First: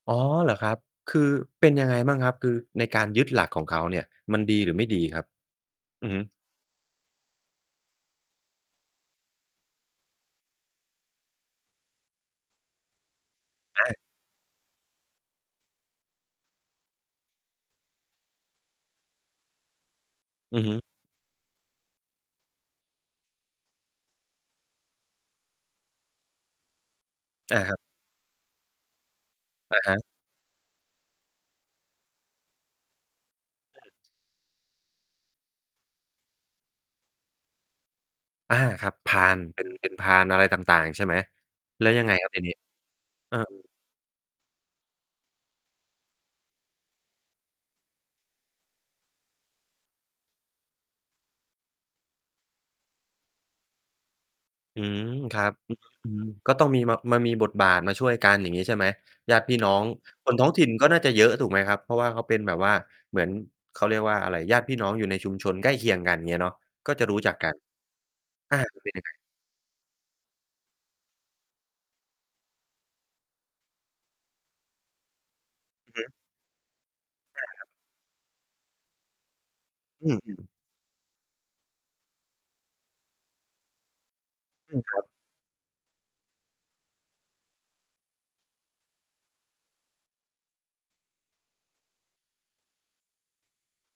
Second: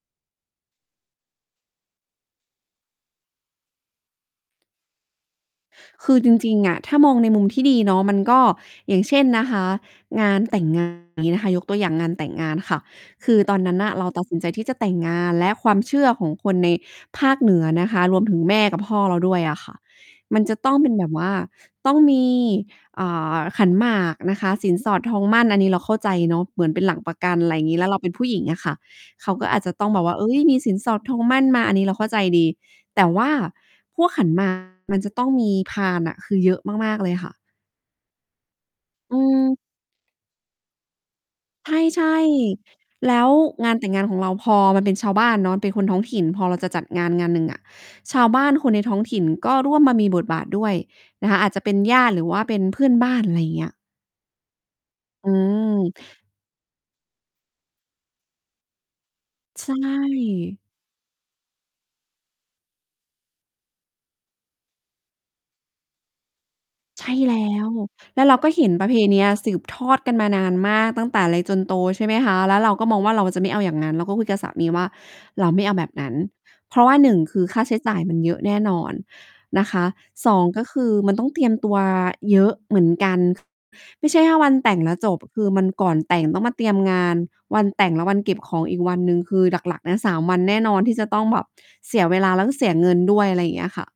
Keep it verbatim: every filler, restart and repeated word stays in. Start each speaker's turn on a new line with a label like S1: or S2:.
S1: อ๋อ เหรอครับ? คือเป็นยังไงบ้างครับ? คือในการยึดหลักของเขาเนี่ย มันดีหรือไม่ดีครับ? อื
S2: ค
S1: อ
S2: ื
S1: ฮ
S2: อ
S1: ึ
S2: จริง ๆ อะถ้ามองในมุมที่ดีเนาะมันก็ อย่างเช่นนะคะ งานแต่ง งาน งี้นะคะ ยกตัวอย่างงานแต่งงานค่ะ คือตอนนั้น
S1: อ
S2: น่ะ
S1: า
S2: เราตัดสินใจที่จะแต่งงาน และความเชื่อของคนในภาคเหนือนะคะ รวมถึงแม่กับพ่อเราด้วยอะค่ะ มันจะ
S1: อือ
S2: ต
S1: ฮ
S2: ้อง
S1: ึ
S2: เป็นแบบว่า ต้องมี อ่า ขันหมากนะคะ สินสอดทองหมั้น อันนี้เราเข้าใจเนาะ เหมือนเป็นหลักประกัน
S1: อ
S2: ไร
S1: า ค
S2: ง
S1: ร
S2: ี
S1: ับ
S2: ้ แล้วเราเป็นผู้หญิงอะค่ะ เขาก็อาจจะ
S1: อะ
S2: ต้อ
S1: ฮ
S2: งแบ
S1: ะ
S2: บว่า เฮ้ย มีสินสอดทองหมั้นมา อันนี้เราเข้าใจดี แต่ว่าพวกขัน หมาก มันจะต้องมีพานอะ คือเยอะมาก ๆ เลยค่ะ
S1: อา ครับ พ
S2: อื
S1: าน
S2: ม
S1: เป็น เป็นพานอะไรต่าง ๆ ใช่ไหม?
S2: ใ
S1: แล้วย
S2: ช
S1: ังไง
S2: ่
S1: ครับทีนี้?
S2: ๆ แล้ว
S1: เออ
S2: งานแต่งงานของเราพอมันเป็นชาวบ้านเนาะ เป็นคนท้องถิ่น พอเราจะจัดงาน ๆ หนึ่งอะ ชาวบ้านคนในท้องถิ่นก็ร่วมมามีบทบาทด้วยนะคะ อาจจะเป็นญาติ หรือว่าเป็นเพื่อนบ้าน อะไรเงี้ย
S1: อืม
S2: อื
S1: ครับ อื้อ
S2: ม
S1: ฮือ ก็ต้องมี มา มามีบทบาทมาช่วยกัน อย่างงี้ใช่ไหม? ญาติพี่
S2: ใช
S1: น้องคนท้อง
S2: ่
S1: ถิ่น ก็น่าจะเยอะถูกไหมครับ? เพราะว่าเขาเป็นแบบว่า เหมือน เขาเรียกว่าอะไร ญาติพี่น้องอยู่ในชุมชนใกล้เคียงกัน อย่างเงี้ยเนาะ ก็
S2: ใ
S1: จ
S2: ช
S1: ะร
S2: ่
S1: ู้จั
S2: แล
S1: กก
S2: ้
S1: ัน
S2: ว แล้วเราก็
S1: อา
S2: เห็น
S1: มัน
S2: ปร
S1: เป
S2: ะ
S1: ็
S2: เ
S1: น
S2: พ
S1: ยังไง?
S2: เนีย สืบทอดกันมานานมากตั้งแต่เล็กจนโต ใช่ไหมคะ แล้วเราก็มองว่าเราจะไม่เอาอย่างนั้น เราก็คุยกับสามีว่า "เราไม่เอาแบ
S1: อื
S2: บ
S1: อฮ
S2: นั
S1: ึ
S2: ้น" เพราะว่า หนึ่ง คื
S1: อ
S2: อ
S1: า
S2: ค่
S1: คร
S2: า
S1: ับ
S2: ใช้จ่ายมันเยอะแน่นอนนะคะ
S1: อืม
S2: ส
S1: อื
S2: อ
S1: ม
S2: ง ก็คือมันต้องเตรียมตัวเยอะเหมือนกัน ไม่ใช่ถ้าวันแต
S1: อื
S2: ่ง
S1: ม
S2: แล
S1: ค
S2: ้
S1: ร
S2: ว
S1: ับ
S2: จบ คือมันก่อนแต่งต้องมาเตรียมงาน วันแต่ง และวันเก็บของอีกวันหนึ่ง คือหลัก ๆ นะ สาม วันแน่นอนที่จะต้องแบบเสียเวลา แล้วก็เสียเงินด้วย อะไรอย่างเงี้ยค่ะ